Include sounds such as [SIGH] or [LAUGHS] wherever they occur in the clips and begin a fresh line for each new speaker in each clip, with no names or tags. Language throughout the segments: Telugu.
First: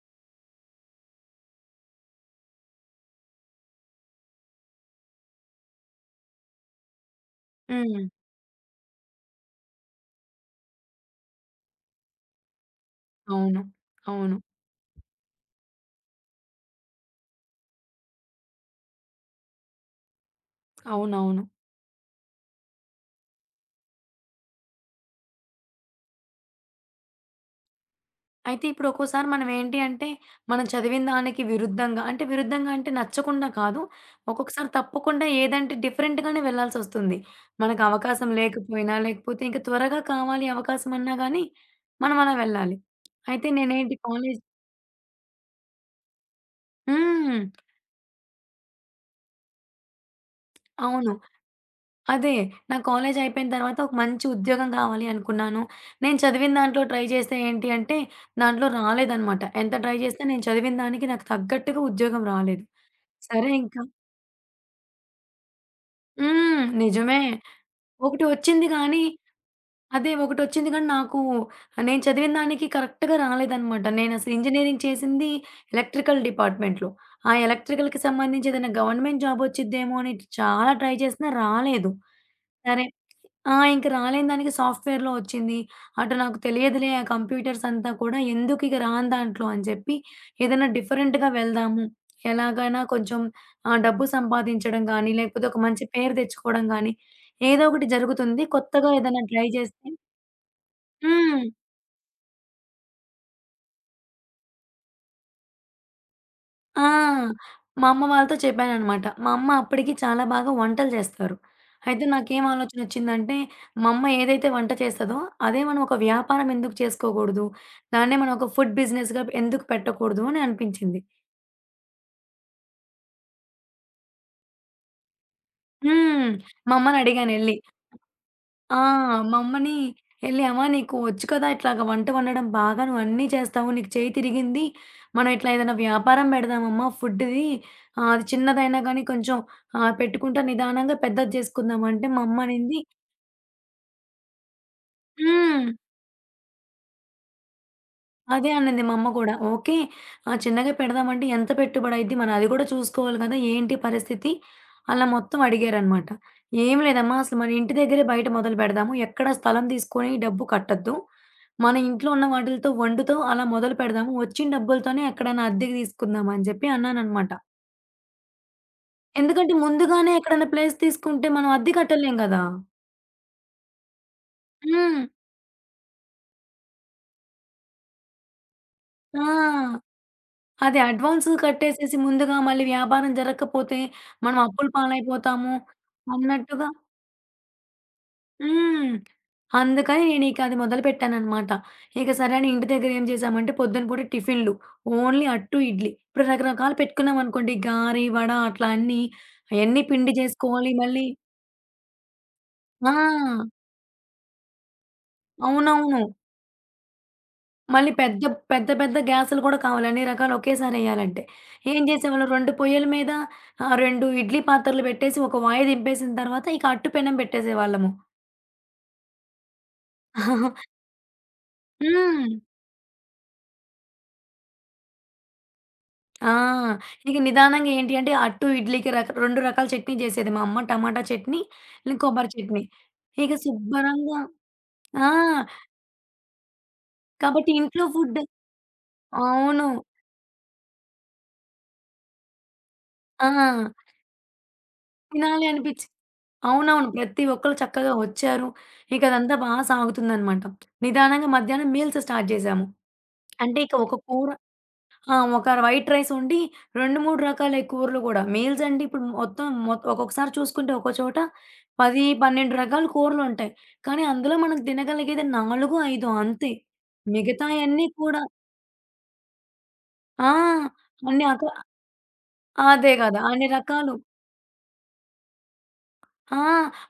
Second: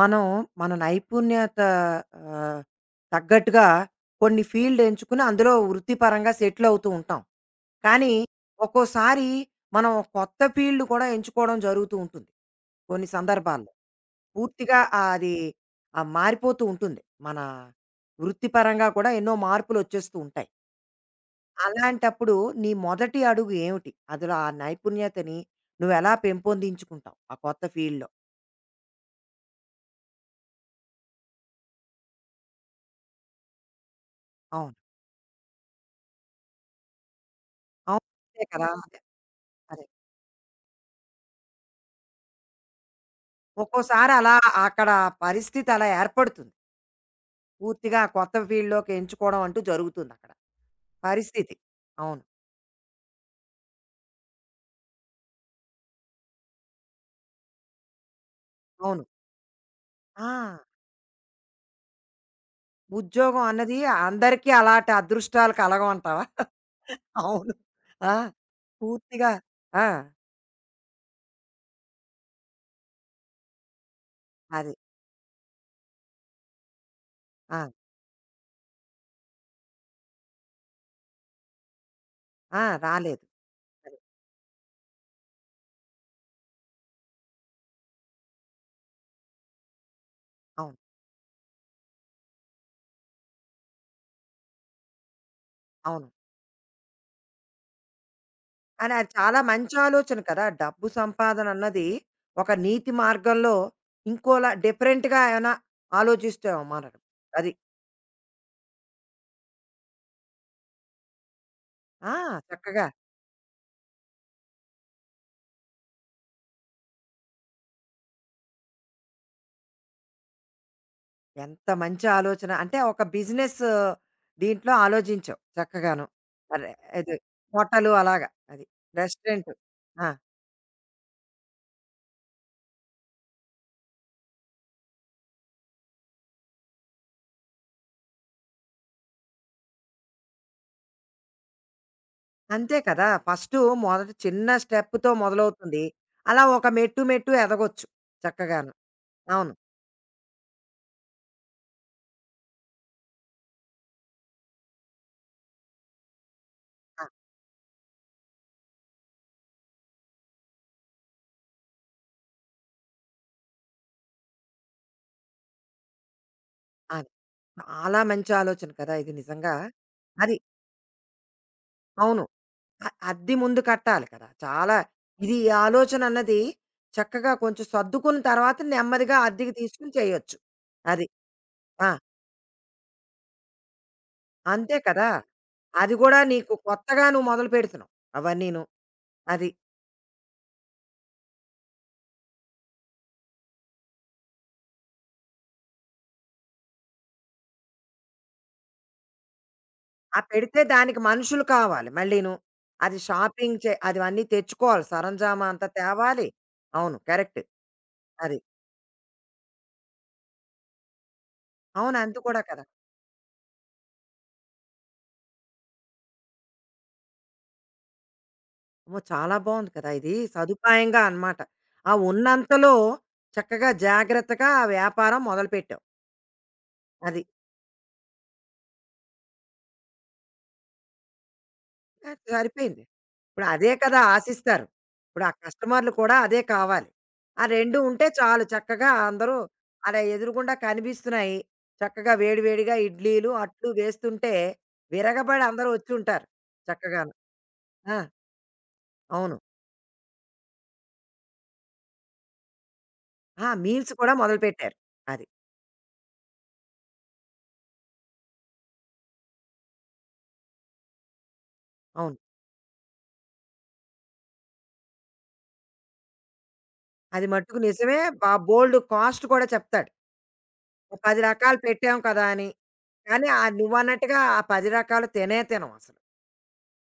మనం మన నైపుణ్యత ఆహ్, తగ్గట్టుగా కొన్ని ఫీల్డ్ ఎంచుకుని అందులో వృత్తిపరంగా సెటిల్ అవుతూ ఉంటాం.
హ్మ్.
కానీ ఒక్కోసారి మనం ఒక కొత్త ఫీల్డ్ కూడా ఎంచుకోవడం జరుగుతూ ఉంటుంది కొన్ని
అవును.
సందర్భాల్లో.
అవును.
అది మారిపోతూ ఉంటుంది. మన వృత్తిపరంగా కూడా ఎన్నో మార్పులొచ్చేస్తూ ఉంటాయి.
అవునవును.
అలాంటప్పుడు నీ మొదటి అడుగు ఏమిటి? అందులో ఆ నైపుణ్యతని నువ్వెలా పెంపొందించుకుంటావు ఆ కొత్త ఫీల్డ్‌లో?
అయితే ఇప్పుడు ఒక్కోసారి మనం ఏంటి అంటే, మనం చదివిన దానికి విరుద్ధంగా, అంటే విరుద్ధంగా అంటే నచ్చకుండా కాదు. ఒక్కొక్కసారి
అవును.
తప్పకుండా ఏదంటే డిఫరెంట్‌గానే వెళ్ళాల్సొస్తుంది. మనకు
అవును.
అవకాశం
అంతే కదా!
లేకపోయినా,
అదే.
లేకపోతే ఇంక
అదే.
త్వరగా కావాలి అవకాశం అన్నా గానీ, మనం అలా వెళ్ళాలి. అయితే నేనేంటి
ఒక్కోసారి అలా
కాలేజ్
అక్కడ పరిస్థితి అలా ఏర్పడుతుంది.
హ్మ్.
పూర్తిగా కొత్త ఫీల్డ్‌లోకి ఎంచుకోవడం అంటూ జరుగుతుంది అక్కడ.
అవును.
పరిస్థితి. అవును.
అదే. నా కాలేజ్ అయిపోయిన తర్వాత ఒక మంచి ఉద్యోగం కావాలి అనుకున్నాను. నేను చదివిన దాంట్లో ట్రై చేస్తే ఏంటి అంటే, దాంట్లో
అవును.
రాలేదనమాట. ఎంత ట్రై చేస్తే
ఆ!
నేను చదివిన దానికి నాకు తగ్గట్టుగా ఉద్యోగం రాలేదు.
ఉద్యోగం
సరే
అన్నది
ఇంకా
అందరికీ అలాంటి అదృష్టాలు కలగవంటావా?
హ్మ్.
[LAUGHS]
నిజమే.
అవును. ఆ!
ఒకటి వచ్చింది కానీ
పూర్తిగా. ఆ!
అదే ఒకటొచ్చింది కానీ నాకు నేను చదివిన దానికి కరెక్ట్‌గా రాలేదనమాట. నేనసలు
అది.
ఇంజినీరింగ్ చేసింది ఎలక్ట్రికల్ డిపార్ట్‌మెంట్‌లో. ఆ
ఆ!
ఎలక్ట్రికల్‌కి సంబంధించి ఏదైనా గవర్నమెంట్ జాబ్ వచ్చిద్దేమో అని చాలా ట్రై చేసినా రాలేదు.
ఆ!
సరే,
రాలేదు.
ఆ! ఇంక
అది.
రాలేని దానికి సాఫ్ట్‌వేర్‌లో ఒచ్చింది. అటు నాకు తెలియదులే ఆ కంప్యూటర్స్ అంతా కూడా, ఎందుకిక రాని దాంట్లో అని చెప్పి, ఏదైనా
అవును.
డిఫరెంట్‌గా వెళ్దాము. ఎలాగైనా కొంచెం డబ్బు సంపాదించడం గానీ, లేకపోతే ఒక మంచి
అవును.
పేరు తెచ్చుకోవడం గానీ, ఏదో ఒకటి జరుగుతుంది కొత్తగా
కానీ అది
ఏదైనా
చాలా
ట్రై
మంచి
చేస్తే.
ఆలోచన కదా! డబ్బు
హ్మ్.
సంపాదన అన్నది ఒక నీతి మార్గంలో ఇంకోలా డిఫరెంట్‌గా ఏమైనా ఆలోచిస్తావేమో
ఆ!
మనం. అది.
మా అమ్మ వాళ్ళతో చెప్పాననమాట. మా అమ్మ అప్పటికి చాలా బాగా వంటలు జేస్తారు. అయితే
ఆ!
నాకేం
చక్కగా.
ఆలోచనొచ్చిందంటే, మా అమ్మ ఏదైతే వంట చేస్తదో, అదే మనం ఒక వ్యాపారం ఎందుకు చేసుకోకూడదు? దాన్నే మనం ఒక ఫుడ్ బిజినెస్‌గా ఎందుకు పెట్టకూడదు అని అనిపించింది.
ఎంత మంచి ఆలోచన. అంటే ఒక బిజినెస్ దీంట్లో ఆలోచించావు చక్కగాను.
హ్మ్.
అరె
మా
అది
అమ్మనడిగానెళ్ళి.
హోటలు అలాగా అది.
ఆ! మా
రెస్టారెంట్.
అమ్మని
ఆ!
ఎళ్లి, అమ్మ నీకు వచ్చు కదా! ఇట్లాగ వంట వండడం బాగా నువ్వన్నీ చేస్తావు. నీకు చేయి తిరిగింది. మనం ఇట్లా ఏదైనా వ్యాపారం పెడదామమ్మా ఫుడ్‌ది. అది చిన్నదైనా గానీ కొంచెం పెట్టుకుంటా, నిదానంగా పెద్దది చేసుకుందాం అంటే మా అమ్మ
అంతే
అనింది.
కదా! ఫస్టు మొదట చిన్న స్టెప్‌తో
హ్మ్.
మొదలవుతుంది. అలా ఒక మెట్టు మెట్టు ఎదగొచ్చు
అదే
చక్కగాను.
అనింది మా అమ్మ కూడా.
అవును.
ఓకే. చిన్నగా పెడదామంటే ఎంత పెట్టుబడయిద్ది? మనం అది కూడా చూసుకోవాలి కదా! ఏంటి పరిస్థితి? అలా మొత్తం అడిగారనమాట. "ఏం
ఆ!
లేదమ్మా, అసలు మన ఇంటి దగ్గరే బయట మొదలు పెడదాము. ఎక్కడ స్థలం తీసుకొని డబ్బు కట్టొద్దు. మన ఇంట్లో ఉన్న వాటిలతో వండుతూ అలా మొదలు పెడదాము. వచ్చిన డబ్బులతోనే ఎక్కడైనా అద్దెకి తీసుకుందాం" అని చెప్పి
అది.
అన్నాననమాట.
చాలా మంచి ఆలోచన కదా! ఇది
ఎందుకంటే
నిజంగా.
ముందుగానే
అది.
ఎక్కడైనా ప్లేస్ తీసుకుంటే మనం అద్దె కట్టలేం
అవును.
గదా!
అద్దె ముందు కట్టాలి కదా! చాలా
హ్మ్.
ఇది ఈ ఆలోచన అన్నది చక్కగా కొంచెం సర్దుకున్న తర్వాత నెమ్మదిగా
ఆ!
అద్దెకి తీసుకొని చేయొచ్చు.
అదే
అది.
అడ్వాన్స్
ఆ!
కట్టేసేసి ముందుగా మళ్ళీ వ్యాపారం జరగకపోతే మనం అప్పుల
అంతే కదా!
పాలైపోతాము
అది గూడా నీకు
అన్నట్టుగా.
కొత్తగా నువ్వు మొదలు పెడుతున్నావు. అవన్నీను.
హ్మ్.
అది.
అందుకని నేనిక అది మొదలుపెట్టాననమాట. ఇక సరే అని ఇంటి దగ్గర ఏం చేశామంటే, పొద్దున పూట టిఫిన్‌లు ఓన్లీ అట్టు, ఇడ్లీ. ఇప్పుడు రకరకాలు పెట్టుకున్నామనుకోండి గారె, వడ అట్లా అన్నీ, అయన్నీ పిండి
ఆ పెడితే
జేసుకోవాలి
దానికి
మళ్ళీ.
మనుషులు కావాలి మళ్ళీను.
ఆ!
అది షాపింగ్ చే అదివన్నీ తెచ్చుకోవాలి. సరంజామా అంతా
అవునవును.
తేవాలి. అవును. కరెక్ట్.
మళ్ళీ పెద్ద,
అది.
పెద్ద పెద్ద గ్యాసులు కూడా కావాలి అన్ని రకాలు ఒకేసారెయ్యాలంటే. ఏం
అవును. అంత
చేసేవాళ్ళు
కూడా
2
కదా!
పొయ్యల మీద 2 ఇడ్లీ పాత్రలు పెట్టేసి ఒక వాయి దింపేసిన తర్వాత ఇక అట్టు పెనం పెట్టేసేవాళ్ళము.
అమ్మో! చాలా బావుంది కదా! ఇది సదుపాయంగా అన్నమాట. ఆ
హ్మ్.
ఉన్నంతలో చక్కగా జాగ్రత్తగా ఆ వ్యాపారం మొదలుపెట్టావు.
ఆ! ఇక
అది.
నిదానంగా ఏంటి అంటే అట్టు, ఇడ్లీకి 2 రకాల చట్నీ చేసేది మా అమ్మ. టమాటా చట్నీ, ఇంకా
ఆ!
కొబ్బరి చట్నీ.
సరిపోయింది.
ఇక
ఇప్పుడు అదే కదా
శుభ్రంగా.
ఆశిస్తారు.
ఆ!
ఇప్పుడు ఆ కస్టమర్‌లు కూడా అదే కావాలి. ఆ
కాబట్టి
2
ఇంట్లో
ఉంటే
ఫుడ్.
చాలు చక్కగా అందరూ
అవును.
అలా ఎదురుగుండా కనిపిస్తున్నాయి. చక్కగా వేడి వేడిగా ఇడ్లీలు, అట్లు
ఆ!
వేస్తుంటే విరగబడి
తినాలి
అందరూ
అనిపిచ్చి,
వచ్చి ఉంటారు
అవునవును,
చక్కగాను.
ప్రతి ఒక్కళ్ళు చక్కగా
ఆ!
ఒచ్చారు. ఇక అదంతా
అవును.
బా సాగుతుందనమాట. నిదానంగా మధ్యాహ్నం మీల్స్ స్టార్ట్ జేశాము.
ఆ!
అంటే ఇక
మీల్స్
ఒక
కూడా
కూర,
మొదలుపెట్టారు.
ఆ!
అది.
ఒక వైట్ రైస్ వండి, 2, 3 రకాల కూరలు గూడా. మీల్స్ అంటే ఇప్పుడు మొత్తం ఒక్కొక్కసారి చూసుకుంటే ఒక్కో చోట 10,
అవును.
12 రకాల కూరలుంటాయి. కానీ అందులో మనం తినగలిగేది 4, 5 అంతే.
అది మట్టుకు
మిగతాయన్నీ
నిజమే.
కూడా.
బోలెడు కాస్ట్ కూడా చెప్తాడు.
ఆ!
ఓ 10
అన్ని అక
రకాలు పెట్టాం కదా అని.
అదే గదా!
కానీ
అన్ని రకాలు.
నువ్వన్నట్టుగా ఆ 10 రకాలు తినే తినం అసలు.
ఆ!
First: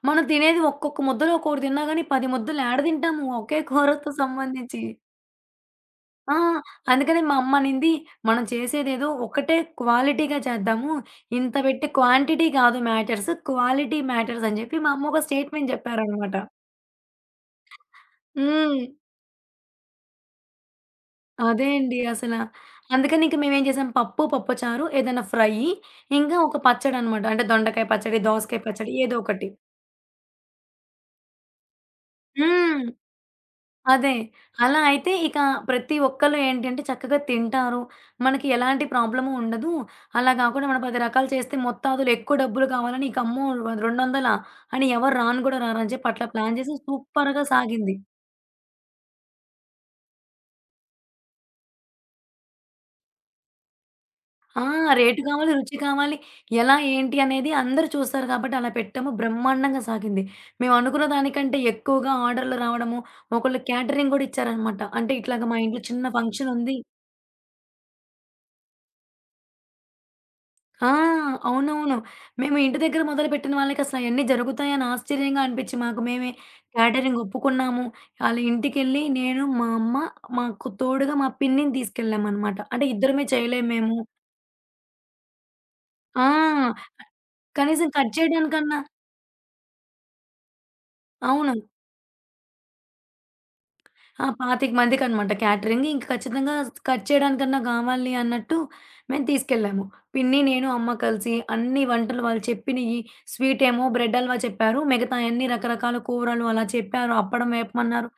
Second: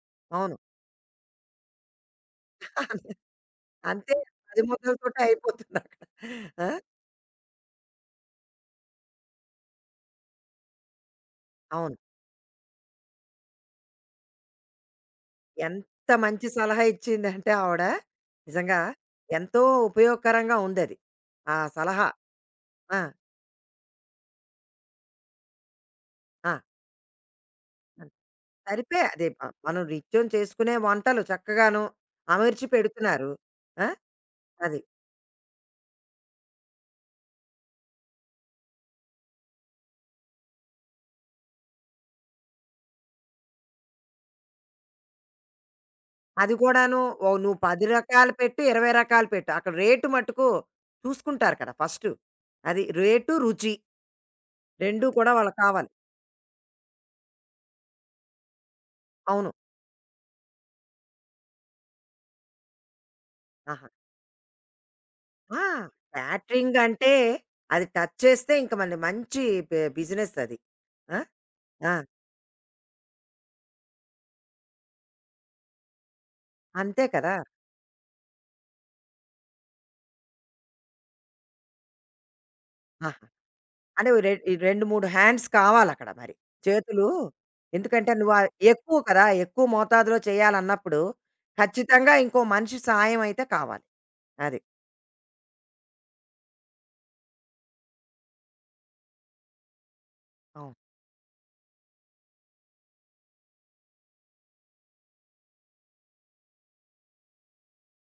మనం
అవును.
తినేది ఒక్కొక్క ముద్దలో ఒక్కొక్కటి తిన్నా గాని 10 ముద్దలు ఏడ తింటాము ఒకే కూరతో
అంతే 10
సంబంధించి.
ముద్దలతోటే అయిపోతుందక్కడ.
ఆ!
ఆ!
అందుకని మా అమ్మ అనింది, "మనం చేసేదేదో ఒకటే క్వాలిటీగా చేద్దాము. ఇంత పెట్టి
అవును.
క్వాంటిటీ కాదు మ్యాటర్స్, క్వాలిటీ మ్యాటర్స్" అని చెప్పి మా అమ్మ ఒక స్టేట్‌మెంట్
ఎంత
చెప్పారనమాట.
మంచి సలహా ఇచ్చిందంటే ఆవిడ, నిజంగా
హ్మ్.
ఎంతో ఉపయోగకరంగా ఉందది. ఆ
అదే అండి
సలహా.
అసల.
ఆ!
అందుకని ఇంక మేమేం చేసాం, పప్పు, పప్పుచారు, ఏదైనా ఫ్రై, ఇంకా
ఆ!
ఒక పచ్చడనమాట. అంటే దొండకాయ పచ్చడి, దోసకాయ పచ్చడి
సరిపే
ఏదో
అది మ
ఒకటి.
మనం నిత్యం చేసుకునే వంటలు చక్కగాను అమర్చి
హ్మ్.
పెడుతున్నారు. ఆ!
అదే. అలా
అది.
అయితే ఇక ప్రతి ఒక్కళ్ళు ఏంటంటే చక్కగా తింటారు. మనకి ఎలాంటి ప్రాబ్లము ఉండదు. అలా గాకుండా మనం 10 రకాలు చేస్తే మొత్తాదులో ఎక్కువ డబ్బులు కావాలని, ఇక అమ్మో 200 అని ఎవరు రాను గూడా రారని చెప్పి అట్లా
అది
ప్లాన్ చేసి
కూడాను ఓ
సూపర్‌గా
నువ్వు 10
సాగింది.
రకాలు పెట్టు, 20 రకాలు పెట్టు. అక్కడ రేటు మట్టుకు చూసుకుంటారు కదా! ఫస్టు. అది రేటు, రుచి
ఆ!
2
రేటు
కూడా
కావాలి,
వాళ్ళకి
రుచి
కావాలి.
కావాలి. ఎలా ఏంటి అనేది అందరూ చూస్తారు కాబట్టి అలా పెట్టాము.
అవును.
బ్రహ్మాండంగా సాగింది. మేము అనుకున్న దానికంటే ఎక్కువగా ఆర్డర్‌లు రావడము, ఒకళ్ళు
ఆహా!
క్యాటరింగ్ గూడా ఇచ్చారనమాట. అంటే ఇట్లాగ మా
ఆ!
ఇంట్లో చిన్న ఫంక్షన్
క్యాటరింగ్
ఉంది.
అంటే అది టచ్ చేస్తే ఇంక మళ్ళీ మంచి బిజినెస్ అది.
ఆ!
ఆ! ఆ!
అవునవును. మేము ఇంటి దగ్గర మొదలుపెట్టిన వాళ్ళకసల అయన్నీ జరుగుతాయని ఆశ్చర్యంగా అనిపిచ్చి మాకు మేమే
అంతే
క్యాటరింగ్
కదా!
ఒప్పుకున్నాము. ఆళ్ళ ఇంటికెళ్ళి నేను, మా అమ్మ, మాకు తోడుగా మా పిన్నిని తీసుకెళ్ళామనమాట. అంటే
ఆహా!
ఇద్దరమే చేయలేము మేము.
అంటే ఓ రె 2, 3 హ్యాండ్స్ కావాలక్కడ మరి.
ఆ!
చేతులు
కనీసం
ఎందుకంటే
కట్
నువ్వు
చేయడానికన్నా.
ఎక్కువ కదా! ఎక్కువ మోతాదులో చేయాలన్నప్పుడు
అవును.
ఖచ్చితంగా ఇంకో మనిషి సాయం అయితే కావాలి.
ఆ!
అది.
25 మందికనమాట క్యాటరింగ్. ఇంక ఖచ్చితంగా కట్ చేయడానికన్నా గావాలి అన్నట్టు మేము తీసుకెళ్ళాము. పిన్ని, నేను,
అవును.
అమ్మ కలిసి అన్ని వంటలు వాళ్ళు చెప్పినియి. స్వీటేమో బ్రెడ్ హల్వా చెప్పారు. మిగతాయన్నీ రకరకాల కూరలు అలా చెప్పారు. అప్పడం వేపమన్నారు.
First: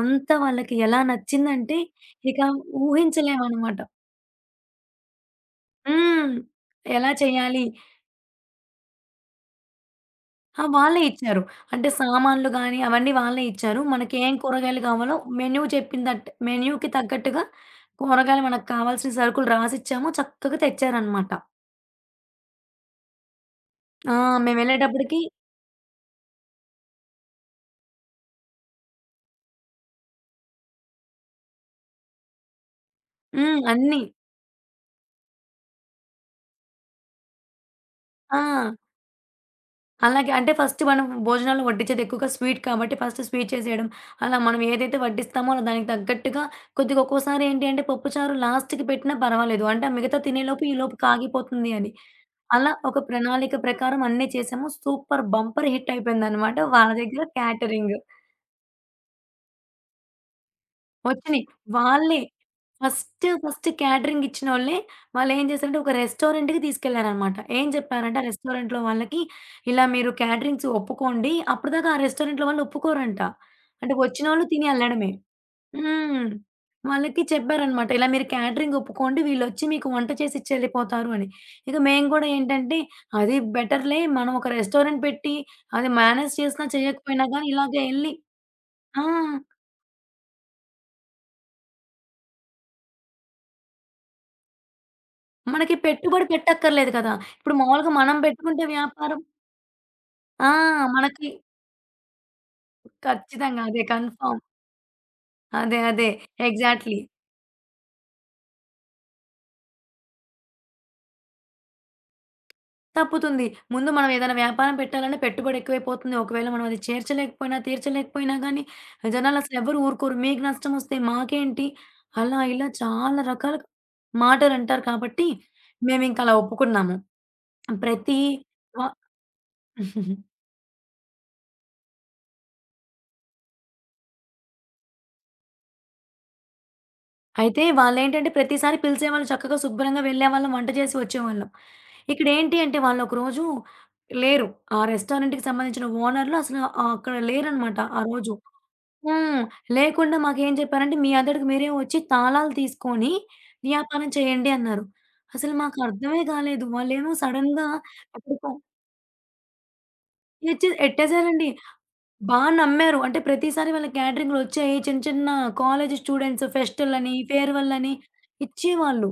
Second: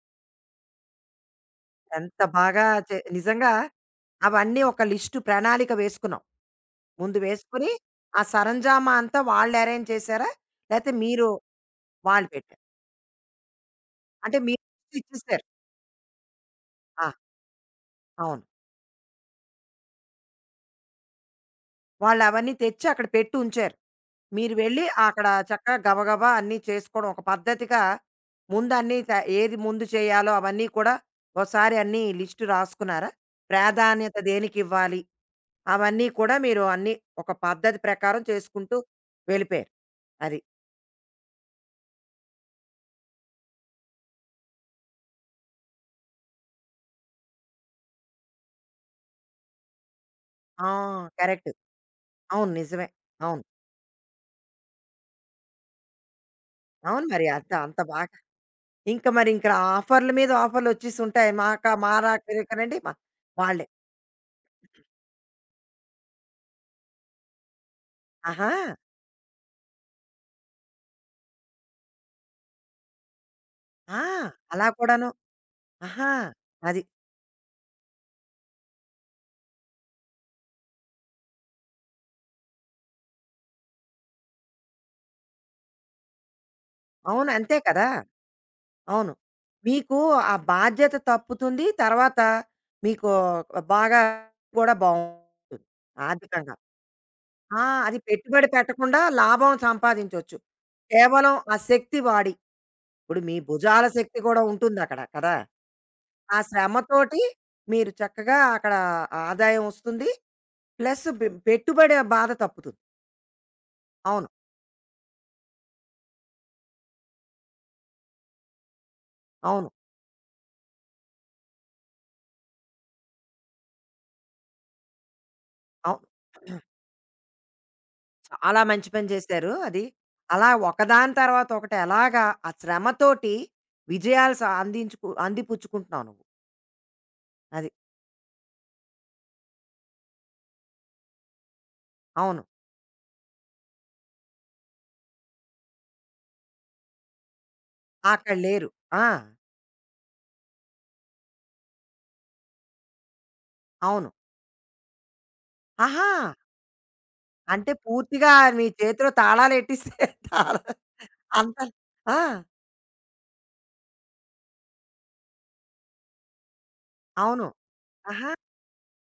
అంతా వాళ్ళకి ఎలా నచ్చిందంటే
ఎంత
ఇక
బాగా నిజంగా
ఊహించలేమనమాట.
అవన్నీ ఒక లిస్టు ప్రణాళిక వేసుకున్నావు.
హ్మ్. ఎలా
ముందు
చేయాలి?
వేసుకొని ఆ సరంజామా అంతా వాళ్ళు అరేంజ్ చేసారా?
ఆ!
లేతే
వాళ్ళే
మీరు
ఇచ్చారు. అంటే
వాళ్ళు
సామాన్లు
పెట్టారా?
గానీ, అవన్నీ వాళ్ళే ఇచ్చారు. మనకేం
అంటే మీరు
కూరగాయలు
లిస్ట్
కావాలో
ఇచ్చేసారు.
మెన్యూ చెప్పిందట్ మెన్యూకి
ఆ!
తగ్గట్టుగా,
అవును.
కూరగాయలు మనకు కావాల్సిన సరుకులు రాసిచ్చాము. చక్కగా తెచ్చారనమాట.
వాళ్ళవన్నీ తెచ్చి అక్కడ పెట్టి ఉంచారు.
ఆ!
మీరు వెళ్ళి
మేమెళ్ళేటప్పటికి
అక్కడ చక్కగా గబగబా అన్నీ చేసుకోవడం ఒక పద్ధతిగా ముందన్నీ త ఏది ముందు చేయాలో అవన్నీ కూడా ఓసారి అన్నీ లిస్ట్ రాసుకున్నారా?
హ్మ్, అన్నీ.
ప్రాధాన్యత దేనికివ్వాలి? అవన్నీ కూడా మీరు అన్నీ ఒక పద్ధతి ప్రకారం
ఆ!
చేసుకుంటూ వెళ్ళిపోయారు.
అలాగే,
అది.
అంటే ఫస్ట్ మనం భోజనాల్లో వడ్డించేది ఎక్కువగా స్వీట్ కాబట్టి ఫస్ట్ స్వీట్ చేసేయడం. అలా మనం ఏదైతే వడ్డిస్తామో అలా దానికి తగ్గట్టుగా కొద్దిగా, ఒక్కోసారి ఏంటి అంటే పప్పుచారు లాస్ట్‌కి పెట్టినా పర్వాలేదు. అంటే ఆ మిగతా తినేలోపు
ఆ!
ఈలోపు
కరెక్ట్.
కాగిపోతుంది అని.
అవును.
అలా
నిజమే.
ఒక
అవును.
ప్రణాళిక ప్రకారం అన్నీ చేసాము. సూపర్ బంపర్ హిట్ అయిపోయిందనమాట వాళ్ళ
అవును
దగ్గర
మరి. అంత అంత
క్యాటరింగ్.
బాగా ఇంక మరి ఇంక ఆఫర్‌ల మీద ఆఫర్‌లొచ్చేసుంటాయి.
వచ్చినియి.
మాకా మా
వాళ్ళే.
రాకరికనండి మా
ఫస్ట్,
రాకరండి వాళ్ళే.
ఫస్ట్ క్యాటరింగ్ ఇచ్చినోళ్ళే, వాళ్ళేం చేశారంటే ఒక రెస్టారెంట్‌కి తీసుకెళ్లారనమాట. ఏం చెప్పారంటే ఆ
ఆహా!
రెస్టారెంట్‌లో వాళ్ళకి, ఇలా మీరు క్యాటరింగ్స్ ఒప్పుకోండి. అప్పటిదాకా ఆ రెస్టారెంట్‌లో వాళ్ళు ఒప్పుకోరంట. అంటే
ఆ!
వచ్చినోళ్ళు
అలా
తిని
కూడాను.
ఎళ్ళడమే.
ఆహా!
హ్మ్.
అది.
వాళ్ళకి చెప్పారనమాట, ఇలా మీరు క్యాటరింగ్ ఒప్పుకోండి. వీళ్ళొచ్చి మీకు వంట చేసిచ్చి ఎళ్ళిపోతారు అని. ఇక మేము కూడా ఏంటంటే, అది బెటర్‌లే. మనం ఒక రెస్టారెంట్ పెట్టి, అది మేనేజ్ చేసినా చేయకపోయినా
అవును.
గానీ
అంతే
ఇలాగే
కదా!
ఎళ్లి. ఆ!
అవును. మీకు ఆ బాధ్యత తప్పుతుంది. తర్వాత మీకు బాగా కూడా బావుంటుంది
మనకి పెట్టుబడి
ఆర్థికంగా.
పెట్టక్కర్లేదు కదా! ఇప్పుడు
ఆ!
మామూలుగా
అది
మనం
పెట్టుబడి
పెట్టుకుంటే
పెట్టకుండా
వ్యాపారం.
లాభం సంపాదించొచ్చు.
ఆ! మనకి
కేవలం ఆ శక్తి వాడి. ఇప్పుడు మీ
ఖచ్చితంగా అదే
భుజాల శక్తి
కన్ఫర్మ్.
కూడా ఉంటుందక్కడ కదా!
అదే. అదే.
ఆ
ఎగ్జాక్ట్‌లీ.
శ్రమతోటి మీరు చక్కగా అక్కడ ఆదాయం వస్తుంది. ప్లస్ పెట్టుబడి బాధ తప్పుతుంది.
తప్పుతుంది. ముందు మనం
అవును.
ఏదైనా వ్యాపారం పెట్టాలన్నా పెట్టుబడి ఎక్కువైపోతుంది. ఒకవేళ మనం అది చేర్చలేకపోయినా, తీర్చలేకపోయినా గానీ జనాలు అసలు
అవును.
ఎవరు ఊరుకోరు. మీకు నష్టమొస్తే మాకేంటి? అలా ఇలా చాలా రకాల మాటలంటారు కాబట్టి మేమింక అలా
అవును.
ఒప్పుకున్నాము. ప్రతి
చాలా
వ
మంచి పని చేశారు అది.
[LAUGHS]
అలా ఒకదాని తర్వాత ఒకటి ఎలాగా ఆ శ్రమతోటి విజయాలు అందించుకు అందిపుచ్చుకుంటున్నావు నువ్వు.
అయితే
అది.
వాళ్ళేంటంటే ప్రతిసారి పిలిసేవాళ్ళు, చక్కగా శుభ్రంగా వెళ్ళేవాళ్ళం, వంట చేసి వచ్చేవాళ్ళం.
అవును.
ఇక్కడేంటి అంటే వాళ్ళొకరోజు లేరు. ఆ రెస్టారెంట్‌కి సంబంధించిన ఓనర్‌లు అసలు అక్కడ లేరనమాట ఆ రోజు.
అక్కడ లేరు. ఆ!
హ్మ్. లేకుండా మాకేం చెప్పారంటే, "మీ అంతటికి మీరే వచ్చి తాళాలు తీసుకొని వ్యాపారం
అవును.
చేయండి" అన్నారు. అసలు
ఆహా!
మాకర్థమే కాలేదు. వాళ్ళేమో సడెన్‌గా
అంటే పూర్తిగా
ఎక్కడికో,
మీ చేతిలో తాళాలెట్టేసారు. తాళా
తెచ్చి
[LAUGHS]
ఎట్టేసారండి.
అంత ఆ!
బా నమ్మారు. అంటే ప్రతిసారి వాళ్ళ క్యాటరింగ్‌లు వచ్చాయి. చిన్న చిన్న కాలేజ్ స్టూడెంట్స్ ఫెస్టులని,
అవును.
ఫేర్‌వెల్ అని
ఆహా!
ఇచ్చేవాళ్ళు.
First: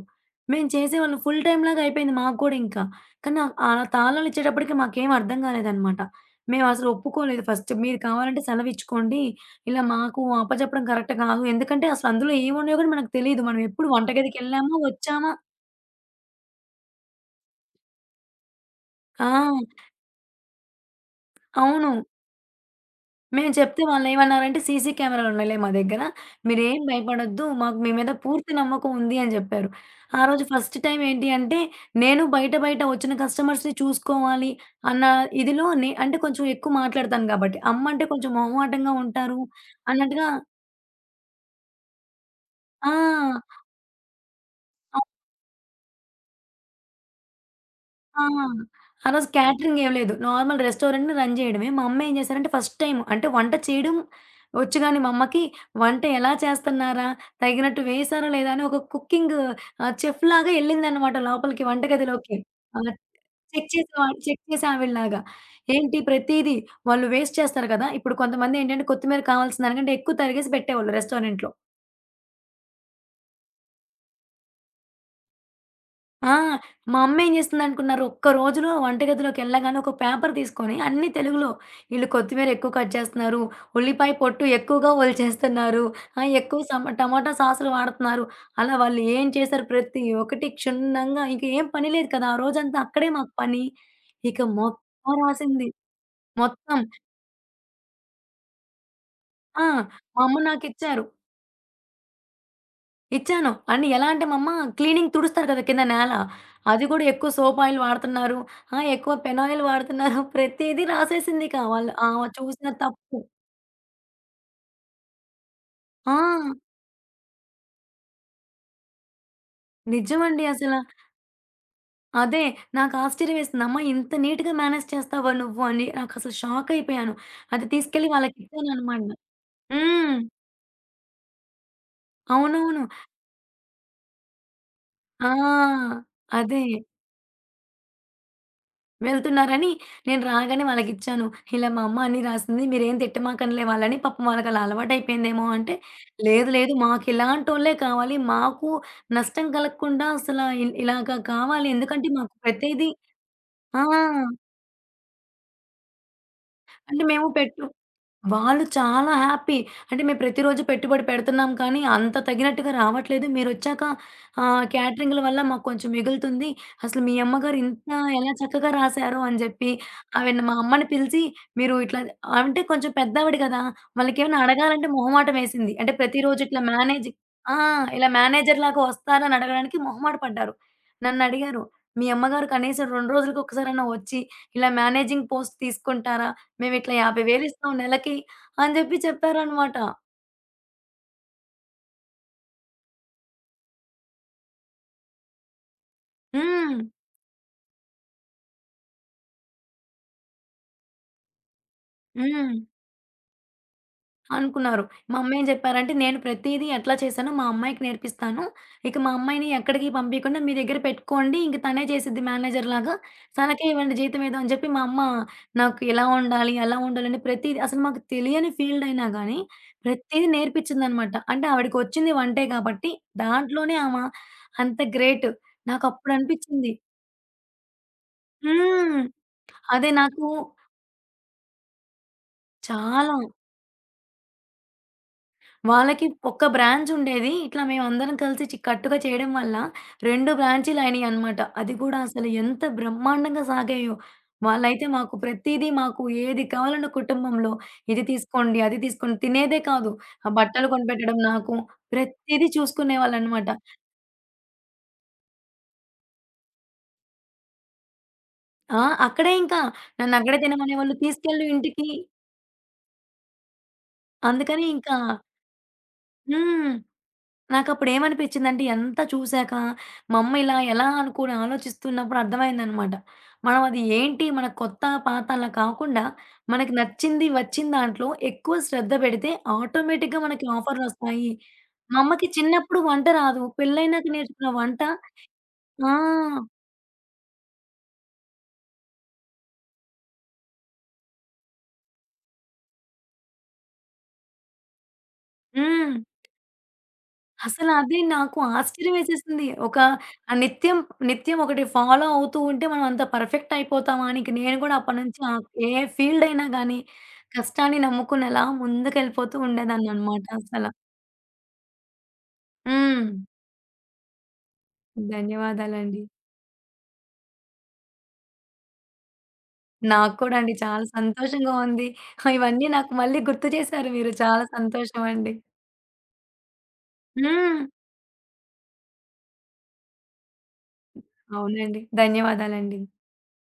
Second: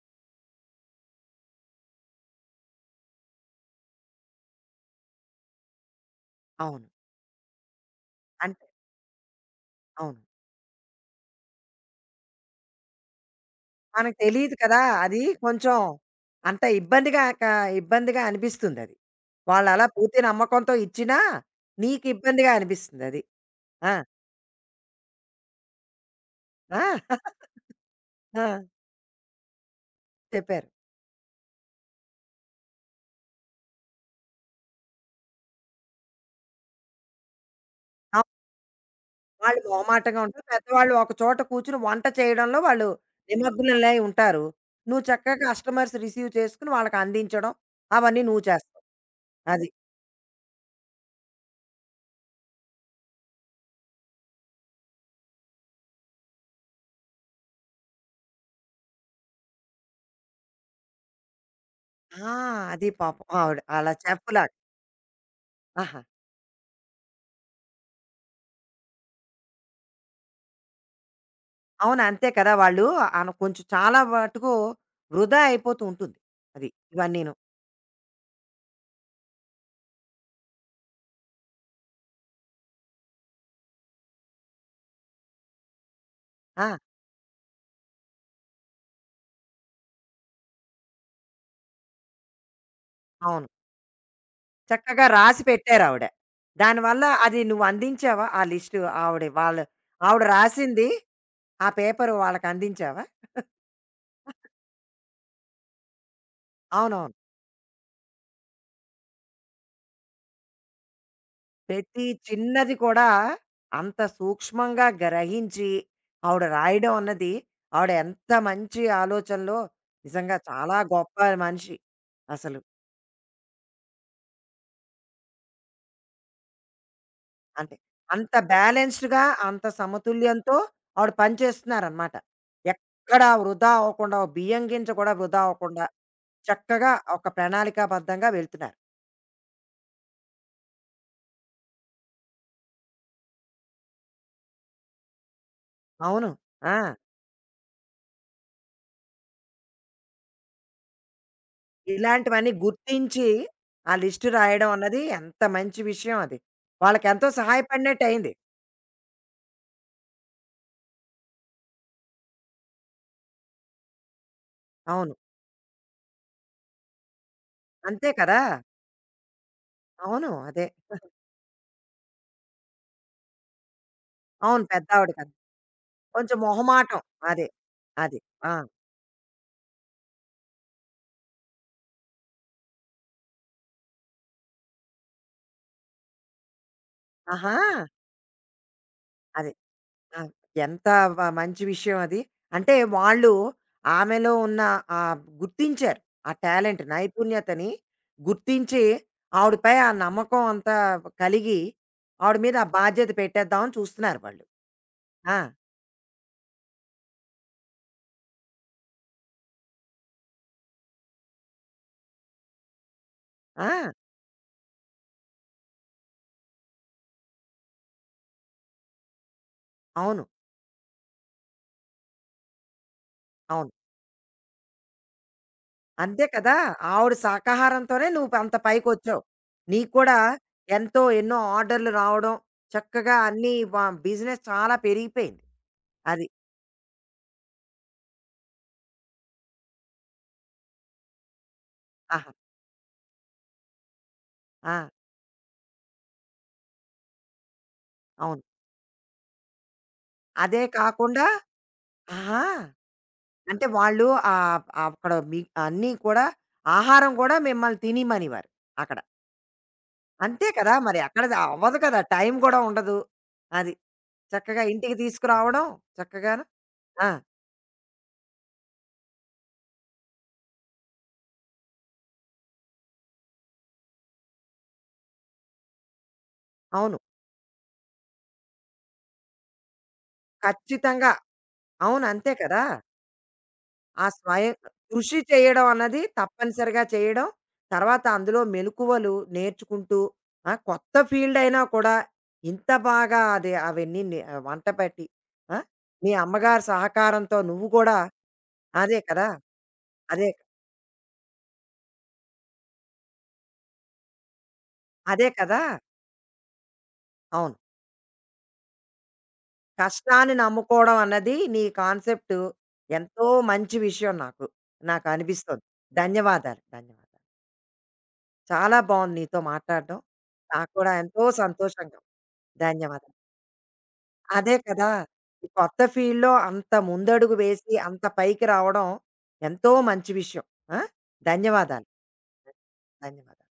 మేము చేసేవాళ్ళం. ఫుల్ టైమ్‌లాగా అయిపోయింది మాకు కూడా ఇంకా. కానీ ఆ ఆ తాళాలు ఇచ్చేటప్పటికి మాకేం అర్థం కాలేదనమాట.
అవును.
మేమసలు ఒప్పుకోలేదు ఫస్ట్. మీరు కావాలంటే
అంటే
సెలవిచ్చుకోండి. ఇలా
అవును.
మాకు అప్పజెప్పడం కరెక్ట్ కాదు. ఎందుకంటే అసలు అందులో ఏమున్నాయో కూడా మనకు తెలీదు. మనం ఎప్పుడు
మనకు తెలీదు
వంటగదికెళ్ళామా?
కదా! అది
వచ్చామా?
కొంచెం అంత ఇబ్బందిగా క ఇబ్బందిగా అనిపిస్తుందది.
ఆ!
వాళ్ళలా పూర్తి నమ్మకంతో ఇచ్చినా,
అవును.
నీకు ఇబ్బందిగా అనిపిస్తుందది.
మేము చెప్తే
ఆ!
వాళ్ళేమన్నారంటే, "సీసీ కెమెరాలున్నాయిలే మా దగ్గర. మీరేం
ఆ!
భయపడొద్దు. మాకు మీ మీద
ఆ!
పూర్తి నమ్మకం ఉంది" అని జెప్పారు. ఆ రోజు
చెప్పారు.
ఫస్ట్ టైమ్ ఏంటి అంటే, నేను బయట బయట వచ్చిన కస్టమర్స్‌ని చూసుకోవాలి అన్న ఇదిలో, నే అంటే కొంచెం ఎక్కువ మాట్లాడతాను గాబట్టి, అమ్మంటే కొంచెం
అవును.
మొహమాటంగా ఉంటారు
వాళ్ళు మొహమాటంగా
అన్నట్టుగా.
ఉంటారు. పెద్దవాళ్ళు ఒక చోట కూర్చొని వంట చేయడంలో వాళ్ళు
ఆ!
నిమగ్నులై ఉంటారు. నువ్వు చక్కగా కస్టమర్స్ రిసీవ్ చేసుకొని వాళ్ళకి అందించడం, అవన్నీ
ఆ!
నువ్వు చేస్తావు.
ఆ రోజు
అది.
క్యాటరింగ్ ఏం లేదు. నార్మల్ రెస్టారెంట్‌ని రన్ చేయడమే. మా అమ్మ ఏం చేశారంటే ఫస్ట్ టైమ్ అంటే వంట చేయడం వచ్చు గానీ మా అమ్మకి, వంట ఎలా చేస్తన్నారా? తగినట్టు వేశారా లేదా? అని ఒక కుకింగ్ చెఫ్‌లాగా ఎళ్ళిందనమాట లోపలికి
ఆ!
వంటగదిలోకి. ఆ!
అది పాపం ఆవిడ. అలా
చెక్
చెఫ్‌లాగా.
చేసే ఆవిడలాగా. ఏంటి
ఆహా!
ప్రతీదీ వాళ్ళు వేస్ట్ చేస్తారు కదా! ఇప్పుడు కొంతమందేంటంటే కొత్తిమీర కావాల్సిన దానికంటే ఎక్కువ తరిగేసి పెట్టేవాళ్ళు రెస్టారెంట్‌లో.
అవును. అంతే కదా! వాళ్ళు అన కొంచెం చాలా మటుకు వృధా అయిపోతూ ఉంటుంది.
ఆ!
అది.
మా అమ్మేం
ఇవన్నీను.
జేస్తుందనుకున్నారు? ఒక్క రోజులో వంటగదిలోకెళ్ళగానే ఒక పేపర్ తీసుకొని అన్నీ తెలుగులో, ఈళ్ళు కొత్తిమీర ఎక్కువ కట్ చేస్తున్నారు, ఉల్లిపాయ పొట్టు ఎక్కువగా వాళ్ళు చేస్తున్నారు, ఎక్కువ
ఆ!
టమాటా సాసులు వాడుతున్నారు. అలా వాళ్ళు ఏం చేశారు ప్రతి ఒక్కటి క్షుణ్ణంగా, ఇంక ఏం పని లేదు కదా! ఆ రోజంతా అక్కడే మాకు
అవును.
పని. ఇక
చక్కగా
మొత్తం
రాసి
రాసింది.
పెట్టారావిడ.
మొత్తం.
దానివల్ల అది నువ్వు అందించావా? ఆ లిస్టు ఆవిడ వాళ్ళు
ఆ!
ఆవిడ
మా అమ్మ
రాసింది
నాకిచ్చారు.
ఆ పేపరు వాళ్ళకందించావా?
ఇచ్చాను. అండ్ ఎలా అంటే మా అమ్మ క్లీనింగ్ తుడుస్తారు కదా కింద నేల. అది కూడా
అవునవును.
ఎక్కువ సోప్ ఆయిల్ వాడుతున్నారు. ఆ! ఎక్కువ పెనాయిల్ వాడుతున్నారు. [LAUGHS] ప్రతీదీ రాసేసింది ఇక వాళ్ళు
ప్రతి
ఆమె చూసిన
చిన్నది కూడా
తప్పు.
అంత సూక్ష్మంగా గ్రహించి,
ఆ!
ఆవిడ రాయడం అన్నది ఆవిడ ఎంత మంచి ఆలోచనలో నిజంగా
నిజమండి అసల.
చాలా గొప్ప మనిషి
అదే
అసలు.
నాకు ఆశ్చర్యం వేసింది. అమ్మ ఇంత నీట్‌గా మేనేజ్ చేస్తావా నువ్వు అని నాకసలు షాక్ అయిపోయాను. అది
అంటే
తీసుకెళ్ళి
అంత
వాళ్ళకిచ్చాననమాట.
బ్యాలెన్స్డ్‌గా, అంత
హ్మ్.
సమతుల్యంతో ఆవిడ పనిచేస్తున్నారనమాట.
అవునవును.
ఎక్కడ వృధా అవ్వకుండా, ఓ బియ్యం గింజ కూడా వృధా అవ్వకుండా
ఆ! అదే.
చక్కగా ఒక ప్రణాళికాబద్ధంగా వెళ్తున్నారు.
వెళ్తున్నారని నేను రాగానే వాళ్ళకిచ్చాను. ఇలా మా అమ్మ అన్నీ రాసింది. మీరేం తిట్టమాకండిలే వాళ్ళని. పాపం వాళ్ళకలా అలవాటయిపోయిందేమో అంటే,
అవును.
లేదు లేదు,
ఆ!
మాకిలాంటోళ్ళే కావాలి. మాకు నష్టం కలగకుండా అసల ఇలాగ కావాలి. ఎందుకంటే మాకు
ఇలాంటివన్నీ
ప్రతీదీ.
గుర్తించి
ఆ!
ఆ లిస్ట్ రాయడం అన్నది ఎంత మంచి విషయం అది.
అంటే మేము
వాళ్ళకెంతో
పెట్టు
సహాయపడినట్టయింది.
వాళ్ళు చాలా హ్యాపీ. అంటే మేము ప్రతిరోజు పెట్టుబడి పెడుతున్నాం కానీ, అంత తగినట్టుగా రావట్లేదు. మీరొచ్చాక
అవును.
క్యాటరింగ్‌ల వల్ల మాకు కొంచెం మిగులుతుంది. అసలు మీ అమ్మగారు ఇంత
అంతే
ఎలా
కదా!
చక్కగా రాసారో అని జెప్పి,
అవును.
ఆవిడని, మా
అదే.
అమ్మని పిలిచి, "మీరు ఇట్లా"— అంటే కొంచెం పెద్దావిడ గదా! వాళ్ళకేమైనా
అవును.
అడగాలంటే
పెద్దావిడ కదా!
మొహమాటం వేసింది. అంటే
కొంచెం
ప్రతిరోజు ఇట్లా
మొహమాటం.
మేనేజ్,
అదే.
ఆ! ఇలా
అది. ఆ!
మేనేజర్‌లాగా వస్తారని అడగడానికి మొహమాట పడ్డారు. నన్నడిగారు, "మీ అమ్మగారు కనీసం 2 రోజులకొకసారన్నా వచ్చి, ఇలా మేనేజింగ్ పోస్ట్ తీసుకుంటారా? మేమిట్లా 50,000
ఆహా!
ఇస్తాం నెలకి" అని జెప్పి
అది.
చెప్పారనమాట.
ఆ! ఎంత మంచి విషయం అది. అంటే వాళ్ళు ఆమెలో ఉన్న గుర్తించారు. ఆ
హ్మ్.
టాలెంట్ నైపుణ్యతని గుర్తించి, ఆవిడపై ఆ నమ్మకం అంతా కలిగి, ఆవిడ మీద
హ్మ్.
ఆ బాధ్యత పెట్టేద్దాం అని చూస్తున్నారు వాళ్ళు.
అనుకున్నారు. మా
ఆ!
అమ్మేం జెప్పారంటే, "నేను ప్రతీదీ ఎట్లా చేశానో మా అమ్మాయికి నేర్పిస్తాను. ఇక మా అమ్మాయిని ఎక్కడికి పంపీయకుండా మీ దగ్గర పెట్టుకోండి. ఇంక తనే చేసిద్ది మేనేజర్‌లాగా. తనకే
ఆ!
ఇవ్వండి జీతం ఏదో" అని చెప్పి మా అమ్మ నాకు, ఇలా ఉండాలి, అలా ఉండాలని ప్రతీది అసలు మాకు తెలియని ఫీల్డయినా గానీ,
అవును.
ప్రతీది నేర్పిచ్చిందనమాట. అంటే ఆవిడకొచ్చింది వంటే కాబట్టి,
అవును.
దాంట్లోనే అంత గ్రేట్.
అంతే కదా!
నాకప్పుడనిపిచ్చింది
ఆవిడ సహకారంతోనే నువ్వు అంత
హ్మ్.
పైకొచ్చావు.
అదే
నీకు కూడా
నాకు
ఎంతో ఎన్నో ఆర్డర్‌లు రావడం, చక్కగా
చాలా.
అన్నీ వ బిజినెస్ చాలా పెరిగిపోయింది.
వాళ్ళకి
అది.
ఒక్క బ్రాంచ్ ఉండేది. ఇట్లా మేమందరం కలిసి కట్టుగా చేయడం వల్ల 2 బ్రాంచీలయినాయనమాట. అది కూడా అసలు
ఆహా!
ఎంత బ్రహ్మాండంగా సాగాయో. వాళ్ళైతే
ఆ!
మాకు ప్రతీదీ మాకు ఏది కావాలన్నా కుటుంబంలో, ఇది
అవును.
తీసుకోండి, అది తీసుకోండి తినేదే కాదు. ఆ
అదే
బట్టలు కొనిపెట్టడం,
కాకుండా
నాకు
ఆహా!
ప్రతీదీ చూసుకునేవాళ్ళనమాట.
అంటే వాళ్ళు అక్కడ మీ అన్నీ కూడా ఆహారం కూడా మిమ్మల్ని తినిమనేవారు
ఆ!
అక్కడ.
అక్కడే ఇంకా నన్నక్కడే
అంతే కదా!
తినమనేవాళ్ళు,
మరి అక్కడ
తీసుకెళ్ళు
అవ్వదు
ఇంటికి.
కదా! టైం కూడా ఉండదు. అది. చక్కగా
అందుకని ఇంకా
ఇంటికి తీసుకురావడం చక్కగాను.
హ్మ్.
ఆ!
నాకప్పుడేమనిపించిందంటే ఎంత చూసాక, మా అమ్మ ఇలా ఎలా అని కూడా ఆలోచిస్తున్నప్పుడు అర్థమైందనమాట. మనం అది ఏంటి, మన కొత్త, పాత అలా కాకుండా, మనకి
అవును.
నచ్చింది వచ్చిన దాంట్లో ఎక్కువ శ్రద్ధ పెడితే ఆటోమేటిక్‌గా మనకి
ఖచ్చితంగా.
ఆఫర్‌లొస్తాయి. మా
అవును.
అమ్మకి
అంతే కదా!
చిన్నప్పుడు వంట రాదు.
ఆ
పెళ్లైనాక నేర్చుకున్న
స్వయం
వంట.
కృషి చేయడం అన్నది
ఆ!
తప్పనిసరిగా చేయడం. తర్వాత అందులో మెలుకువలు నేర్చుకుంటూ, ఆ! కొత్త ఫీల్డ్ అయినా కూడా ఇంత బాగా అది అవన్నీ వంట పెట్టి ఆ!
హ్మ్.
మీ అమ్మగారి సహకారంతో నువ్వు
అసలు
కూడా
అదే నాకు ఆశ్చర్యం
అదే కదా!
వేసేసింది. ఒక
అదే
ఆహ్, నిత్యం, నిత్యం ఒకటి ఫాలో అవుతూ ఉంటే మనం అంత పర్ఫెక్ట్ అయిపోతామా అని ఇంక నేను కూడా అప్పటినుంచి
అదే కదా!
ఏ ఫీల్డ్ అయినా గానీ
అవును.
కష్టాన్ని నమ్ముకుని అలా ముందుకెళ్ళిపోతూ ఉండేదాన్ననమాట
కష్టాన్ని
అసల.
నమ్ముకోవడం అన్నది నీ కాన్సెప్ట్
హ్మ్.
ఎంతో మంచి విషయం నాకు. నాకు అనిపిస్తోంది.
ధన్యవాదాలండి.
ధన్యవాదాలు. ధన్యవాదాలు. చాలా బావుంది నీతో మాట్లాడడం.
నాకు కూడా అండి
నాకు
చాలా
కూడా ఎంతో
సంతోషంగా ఉంది.
సంతోషంగా
ఇవన్నీ నాకు
ధన్యవాదాలు.
మళ్ళీ గుర్తు చేశారు మీరు. చాలా
అదే కదా!
సంతోషం అండి.
ఈ కొత్త ఫీల్డ్‌లో అంత ముందడుగు
హ్మ్.
వేసి, అంత పైకి రావడం ఎంతో మంచి విషయం. ఆ!
అవునండి.
ధన్యవాదాలు.
ధన్యవాదాలండి.
ధన్యవాదాలు.